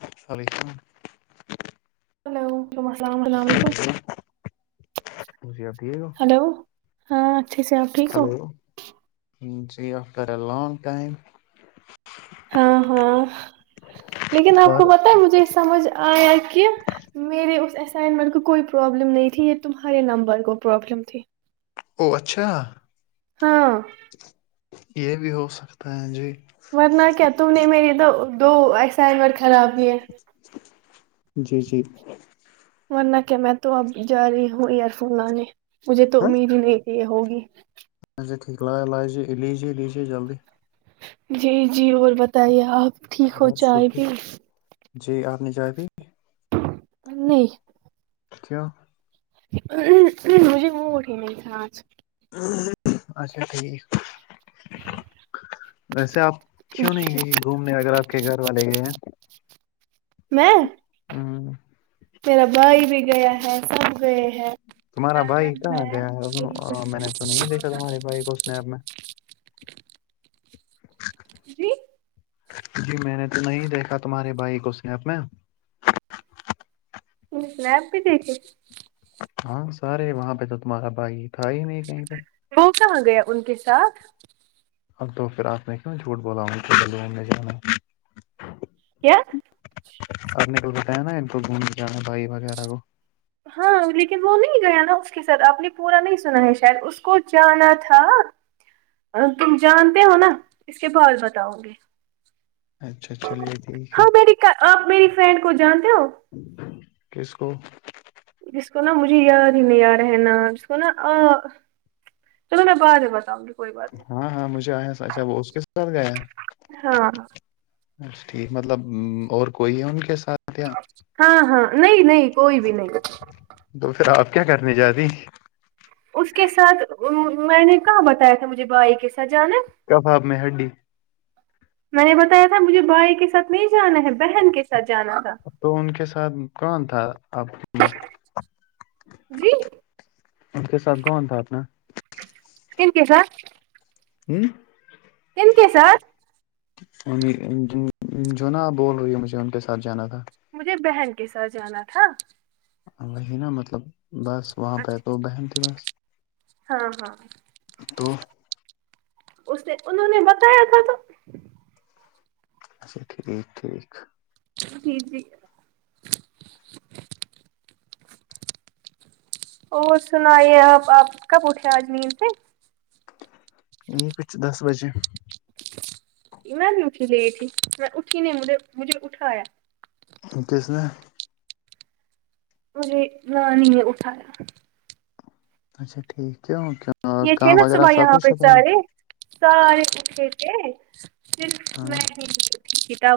السلیکم hello وعم السلام السلام علیکم علیکم جی آپ ٹھیک ہو ہلو ہاں اچھے سے آپ ٹھیک ہو ہلو جی آفٹر اے لانگ ٹائم ہاں ہاں لیکن آپ اور کو پتا ہے مجھے سمجھ آیا کہ میرے اس اسائنمنٹ کو کوئی پرابلم نہیں تھی یہ تمہارے نمبر کو پرابلم تھی او اچھا ہاں یہ بھی ہو سکتا ہے جی ورنہ کیا تم نے میرے تو دو اسائنمنٹ خراب ہوئے جی جی ورنہ کیا میں تو اب جا رہی ہوں ایئر فون لانے مجھے تو ہاں امید ہی نہیں یہ ہوگی اچھا ٹھیک ل لاجے لیجیے لیجیے جلدی جی جی اور بتائیے آپ ٹھیک ہو بس چائے شکر پی جی آپ نے جاکے نہیں کیا مجھے موڈ ہی نہیں تھا آج اچھا ٹھیک ویسے آپ کیوں نہیں گئی گھومنے اگر آپ کے گھر والے گئے ہیں میں ہوں میرا بھائی بھی گیا ہے سب گئے ہیں تمہارا گھر میں بھائی میں کہاں گیا میری ہے میں نے بہن تو نہیں اور دیکھا کزن۔ تمہاری بھائی کو اس اسنیپ میں جی جی میں نے تو نہیں دیکھا تمہارے بھائی کو اسنیپ میں اسنیپ پے دیکھے ہاں سارے وہاں پہ تو تمہارا بھائی تھا ہی نہیں کہیں پہ وہ کہاں گیا ان کے ساتھ تو پھر آپ نے کیوں جھوٹ بولا مجھے میں جانا کیا آپ نے کل بتا ہے نا ان کو گھوم نے جانا بھائی وغیرہ کو ہاں لیکن وہ نہیں گیا نا اس کے ساتھ آپ نے پورا نہیں سنا ہے شاید اس کو جانا تھا اب تم جانتے ہو نا اس کے بعد بتاؤ اچھا چلیے ٹھیک ہے آپ میری کا آپ میری فرینڈ کو جانتے ہو کس کو جس کو نا مجھے یاد ہی نہی آرہا نام اسکو نا ا چلو میں بعد میں بتاؤنگی ہاں ہاں مجھے آیا اچھا وہ اس کے ساتھ گیا ہاں اچھا ٹھیک مطلب اور کوئی ہے ان کے ساتھیاں ہاں ہاں نہیں نہیں کوئی بھی نہیں تو پھر آپ کیا کرنے جارہی اس کے ساتھ میں نے کہاں بتایا تھا مجھے بھائی کے ساتھ جانا ہے، کباب میں ہڈی میں نے بتایا تھا مجھے بھائی کے ساتھ نہیں جانا ہے بہن کے ساتھ جانا تھا اب تو ان کے ساتھ کون تھا آپ ان جی ان کے ساتھ کون تھا اپنا کن کے ساتھ ہوں کن کے ساتھ ممی جو جو نا بول رہی ہے مجھے ان کے ساتھ جانا تھا مجھے بہن کے ساتھ جانا تھا وہی نا مطلب بس وہاں پہ تو بہن تھی بس ہاں ہاں تو اس نے انہوں نے بتایا تھا تو اچھا ٹھیک ٹھیک جی جی اور سنائیے اب آپ کب اٹھے آج نیند سے یہ کچھ دس بجے میں بھی اٹھی لیٹ میں اٹھی نہیں مھے مجھے بھی اٹھایا کس نے مجھے نانی نے اٹھایا اچھاٹھیک کیوں کیوں یہ تھے کام نا وغیرہ صبح سب یہاں کچھ پہ ختم کیا؟ سارے سارے اٹھے ہیے صرف میں ہاں ہی اٹھی تھی تب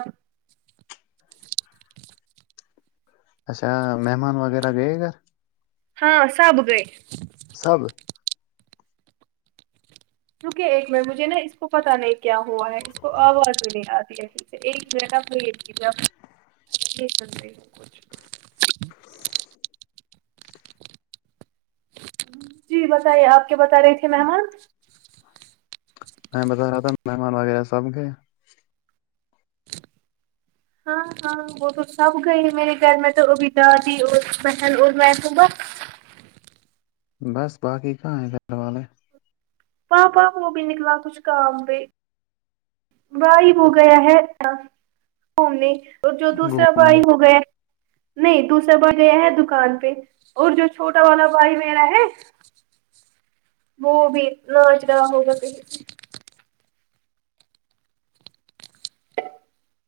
اچھا مہمان وغیرہ گئے گھر ہاں سب گئے سب رکے ایک منٹ مجھے نا اس کو پتہ نہیں کیا ہوا ہے اس کو آواز بھی نہیں آتی ایسی ایک گھنٹہ ویٹ کیا [unintelligible] جی بتائیے آپ کیا بتا رہی تھے مہمان میں بتا رہا تھا مہمان وغیرہ سب گئے ہاں ہاں وہ تو سب گئی میرے گھر میں تو ا بھی دادی اور بہن اور میں ہوں بس بس باقی کہاں ہیں گھر والے پاپا وہ بھی نکلا کچھ کام پہ بھائی وہ گیا ہے اب گھومنے اور جو دوسرا گھومنے بھائی وہ گیے نہیں دوسرا بھائی گئے ہے دکان پہ اور جو چھوٹا والا بھائی میرا ہے وہ بھی ناچ رہا ہوگا کہیں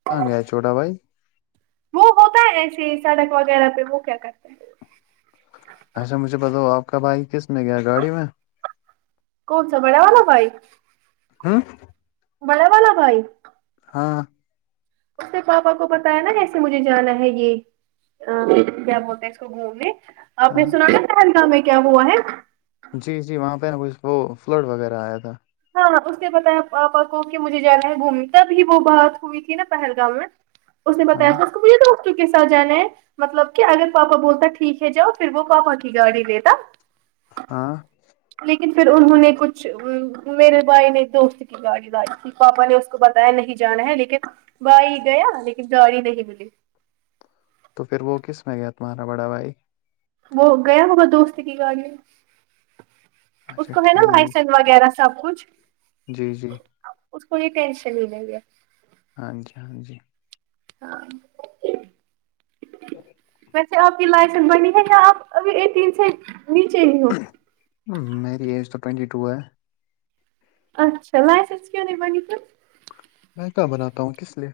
کہاں گیا چھوٹا بھائی وہ ہوتا ہے ایسیے سڑک وغیرہ پہ وہ کیا کرتے ہیں اچھا مجھے بتاؤ آپ کب آئ کس میں کیا گاڑی میں کونسا بڑا والا بھائی ہاں بڑا والا بھائی ہاں اس کے پاپا کو بتایا نا کیسے مجھے جانا ہے یہ کیا بولتے ہے اس کو گھومنے آپ نے ہاں سنا ہے پہیلگام میں کیا ہوا ہے جی جی وہاں پہ نا اسکو فلڈ وغیرہ آیا تھا ہاں اس نے بتایا پاپا کو کہ مجھے جانا ہے گھومنی تبھی وہ بات ہوئی تھی نا پہلگام میں اس نے ہاں بتایا تھا اس کو بھی ڈاکٹر کے سات جانے ہے مطلب کہ اگر پاپا بولتا ٹھیک ہے جاؤ پھر وہ پاپا کی گاڑی لیتا ہاں لیکن پھر انہوں نے کچھ امم میرے بھائی نے دوست کی گاڑی لاۓ تھی پاپا نے اس کو بتایا نہیں جانا ہے لیکن بھائی گیا لیکن گاڑی نہیں ملی تو پھر وہ کس میں گیا تمہارا بڑا بھائی وہ گیا ہوگا دوست کی گاڑی اس اچھا کو ہے نا ٹھیک لائیسن وغیرہ سب کچھ جی جی اس کو یہ ٹینشن ہی نہیں ہے ہاں جی ہاں جی ہاں ج ویسے آپ کی لائسنس بنی ہے یا آپ ابھی اسی سے نیچے ہی ہوگی میری ایج تو ٹوینٹی ٹو ہے اچا لائسینس کیوں نہیں بنی پھر میں کا بناتا ہوں کس لیے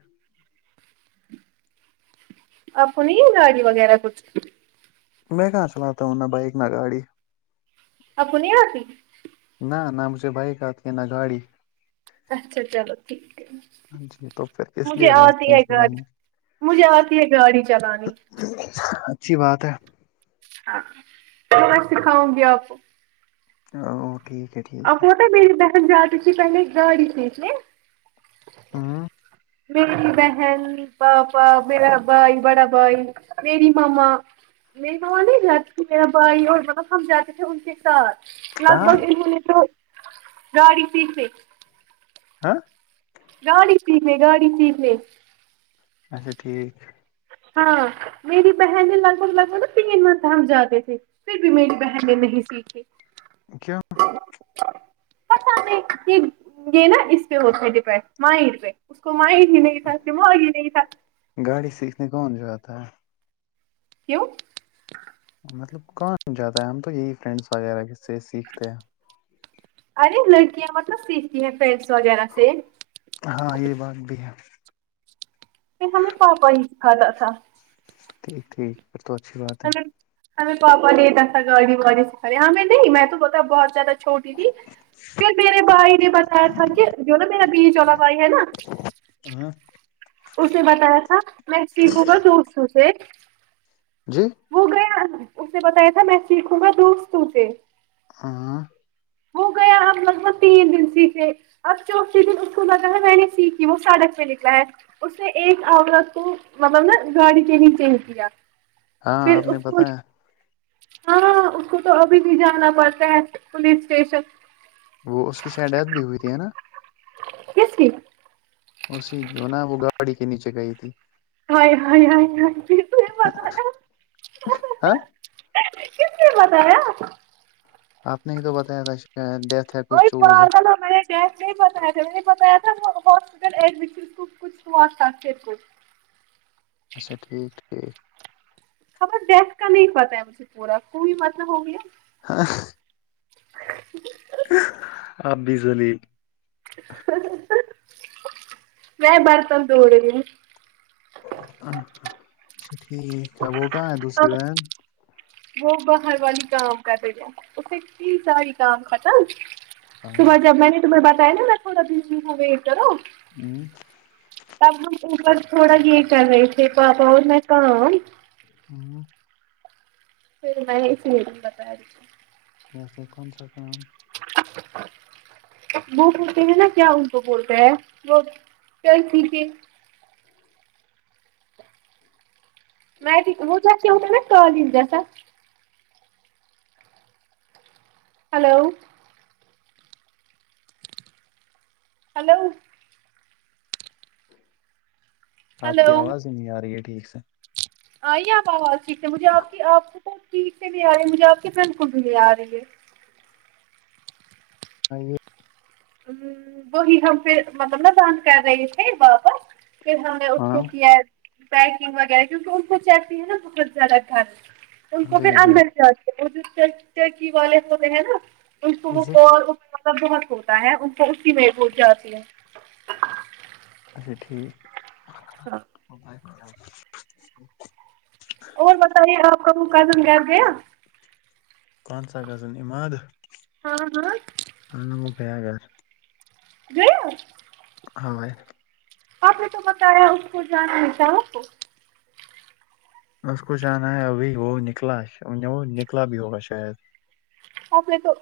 آپ کو نہیں ہے گاڑی وغیرہ کچھ میں کہاں چلاتا ہوں نہ بائک نہ گاڑی آپ کو نہیں آتی نہ نہ مجھے بائیک آتی ہے نہ گاڑی اچھا چلو ٹھیک ہے ہاں جی تو پھر اس مجھے لیے آتی ہے لائسنس گاڑی نکالنی مجھے آتی ہے گاڑی چلانی اچھی بات ہے ہاں میں سکھاؤں گی آپ کو ہاو ٹھیک ہے ٹھیک آپ ہے ہوتا میری بہن جاتی تھی پہلے گاڑی پہ ہے ہاں میری بہن پاپا میرا بھائی بڑا بھائی میری مما میری تو وہاں نہیں جاتی تھی میرا بھائی اور مطلب ہم جاتے تھے ان کے ایک ساتھ لگ کہاں بھگ انہوں نے تو گاڑی سیکھلی ہاں گاڑی سیکھ لے گاڑی سیکھ لے اچھا ٹھیک ہاں میری بہن لگ بھگ لگ بھگ تین میں تھک جاتے تھے پھر بھی میری بہن نے نہیں سیکھی کیا پتہ نہیں کہ یہ نا اس پہ ہوتے ہیں ڈپینڈ مائنڈ پہ اس کو مائنڈ ہی نہیں تھا دماغ ہی نہیں تھا گاڑی سے سیکھنے کون جاتا ہے کیوں مطلب کون جاتا ہے ہم تو یہی فرینڈس وغیرہ کے سے سیکھتے ہیں ارے لڑکیاں مطلب سیکھتی ہیں فرینڈس وغیرہ سے ہاں یہ بات بھی ہے نہیں ہمیں پاپا ہی سکھاتا تھا ٹھیک ٹھیک پھر تو اچھی بات ہے ہم ہمیں پاپا نے اتنا سا گاڑی واڑی سکھایا ہمیں نہیں میں تو پتا بہت زیادہ چھوٹی تھی پھر میرے بھائی نے بتایا تھا کہ جو نا میرا بیچ والا بھائی ہے نا ہاں اس نے بتایا تھا میں سیکھوں گا دوستوں سے جی وہ گیا اس نے بتایا تھا میں سیکھوں گا دوستوں سے ہاں ہو گیا ہم لگ بهگ تین دن سیکھے اب چوتھے دن اس کو بتا ہے میں نے سیکھی وہ ساڑک پہ نکلا ہے اس نے ایک عورت کو مطلب نا گاڑی کے نیچے ہی دیا پھر ہاں آپ نے اس کو بتایا ہاں اس کو تو ابھی بھی جانا پڑتا ہے پولیس اسٹیشن وہ اس کی شاید ڈیت بھی ہوئی تھی ہے نا کس کی اسی جو نا وہ گاڑی کے نیچے گئی تھی ہائے ہائے ہائے ہاے کس نے بتایا ہے ہاں کس نے بتایا آپ نے ہی تو بتایا تھا شاید ڈیت اوئے پاگل ہوں میں ایسے نہیں بتایا تھا میں بتایا تھا ہاسپٹل ایڈمٹ تھی اس کو کچھ ہوا تھا پھر کچھ اچھا ٹھیک ٹھیک خبر ڈیتھ کا نہیں پتا ہے مجھے پورا کوئی متہ ہو گیا ہاں اب بھی سنی میں برتن دھو رہی ہوں اں ہاں اچھا ٹھیک ہے وہ کہاں ہے دوسری بہن وہ باہر والی کام کرتے تھے اسے ساری کام ختم ہاں صبح جب میں نے تمہیں بتایا نا تھوڑا دن د ویٹ کرو نے اب ہم اوپر تھوڑا یہ کر رہے تھے پاپا اور میں کام ہاں پھر میں اس سے بتا رہی تھی ویسے کون سا کام [inaudible] وہ بولتے ہیں نا کیا ان کو بولتا ہے وہ [unintelligible] کہ م ہو ج کے ہوٹا نا کالج جسا [unintelligible] ہلو ہلو آپ کی آواز ہی نہیں آ رہی ہے ٹھیک سے آئ آپ آواز ٹھیک سے مجھے آپ کی آپ وہ ٹھیک سے نہیں آ رہ ہے مجھے آپ کے بالکل بھی نہیں آ رہی ہے آی ہے ہمم وہی ہم پہ مطلب نا بند کر رہے تھے واپس پھر ہمیں اس ہاں کو کیا پیکنگ وغیرہ کیونکہ ان کو چاہتی ہے نا بہت زیادہ گھر ان کو پھر جی جی اندر جاتی وہ ٹکسی والے ہو ہیں نا اس کو وہ جی بہت ہو [unintelligible] ان کو اسی میں بھول جاتی ہے اچھا ٹھیک ہاں ا بائی [unintelligible] اور بتائیے آپ کا [inaudible] قدم گ گیا کونسا غزل عماد ہاں ہاں [unintelligible] گیا ہاں ہے آپ نے تو بتایا اس کو جاننے چاہو کو اس کو جانا ہے ابھی وہ نکلا وہ نکلا بھی ہوگا شاید آپ نے تو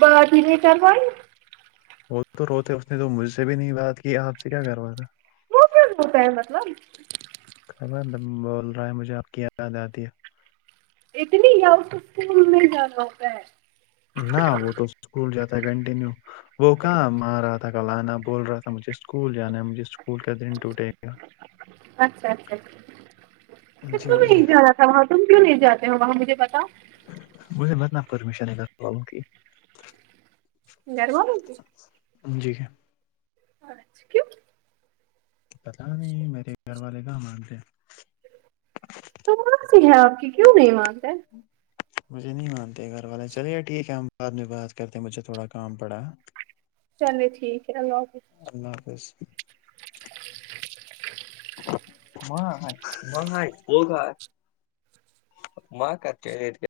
بات ہی نہیں کروائی وہ تو روتے اس نے تو مجھ سے بھی نہیں بات کی آپ سے کیا کرواتا وہ کیوں روتا ہے مطلب خبر بول رہا ہے مجھے آپ کی یاد آتی ہے اتنی یا [unintelligible] سے گومنے جانا ہوتا ہے نہ وہ تو اسکول جاتا ہے کنٹینیو وہ کہاں ما آ رہا تھا کلاننا بول رہا تھا مجھے اسکول جانا مجھے اسکول کا دن ٹوٹے گا جی تم جی نہیں جانا تھا وہاں تم کیوں نہیں جاتے ہو وہاں مجھے پتا مجھے متنا پرمیشن ہے گھر والوں کی گھر والوں کی جی اچھا کیوں پتا نہیں میرے گھر والے کہاں مانتے ہیں تو وہاں س ہے آپ کی کیوں نہیں مانتے ہے مجھے نہیں مانتے گھر والے چلے ٹھیک ہے ہم بعد میں بات کرتے مجھے تھوڑا کام پڑا چلے ٹھیک ہے اللہ حافظ اللہ حافظ [unintelligible] ماں کا چاہیتا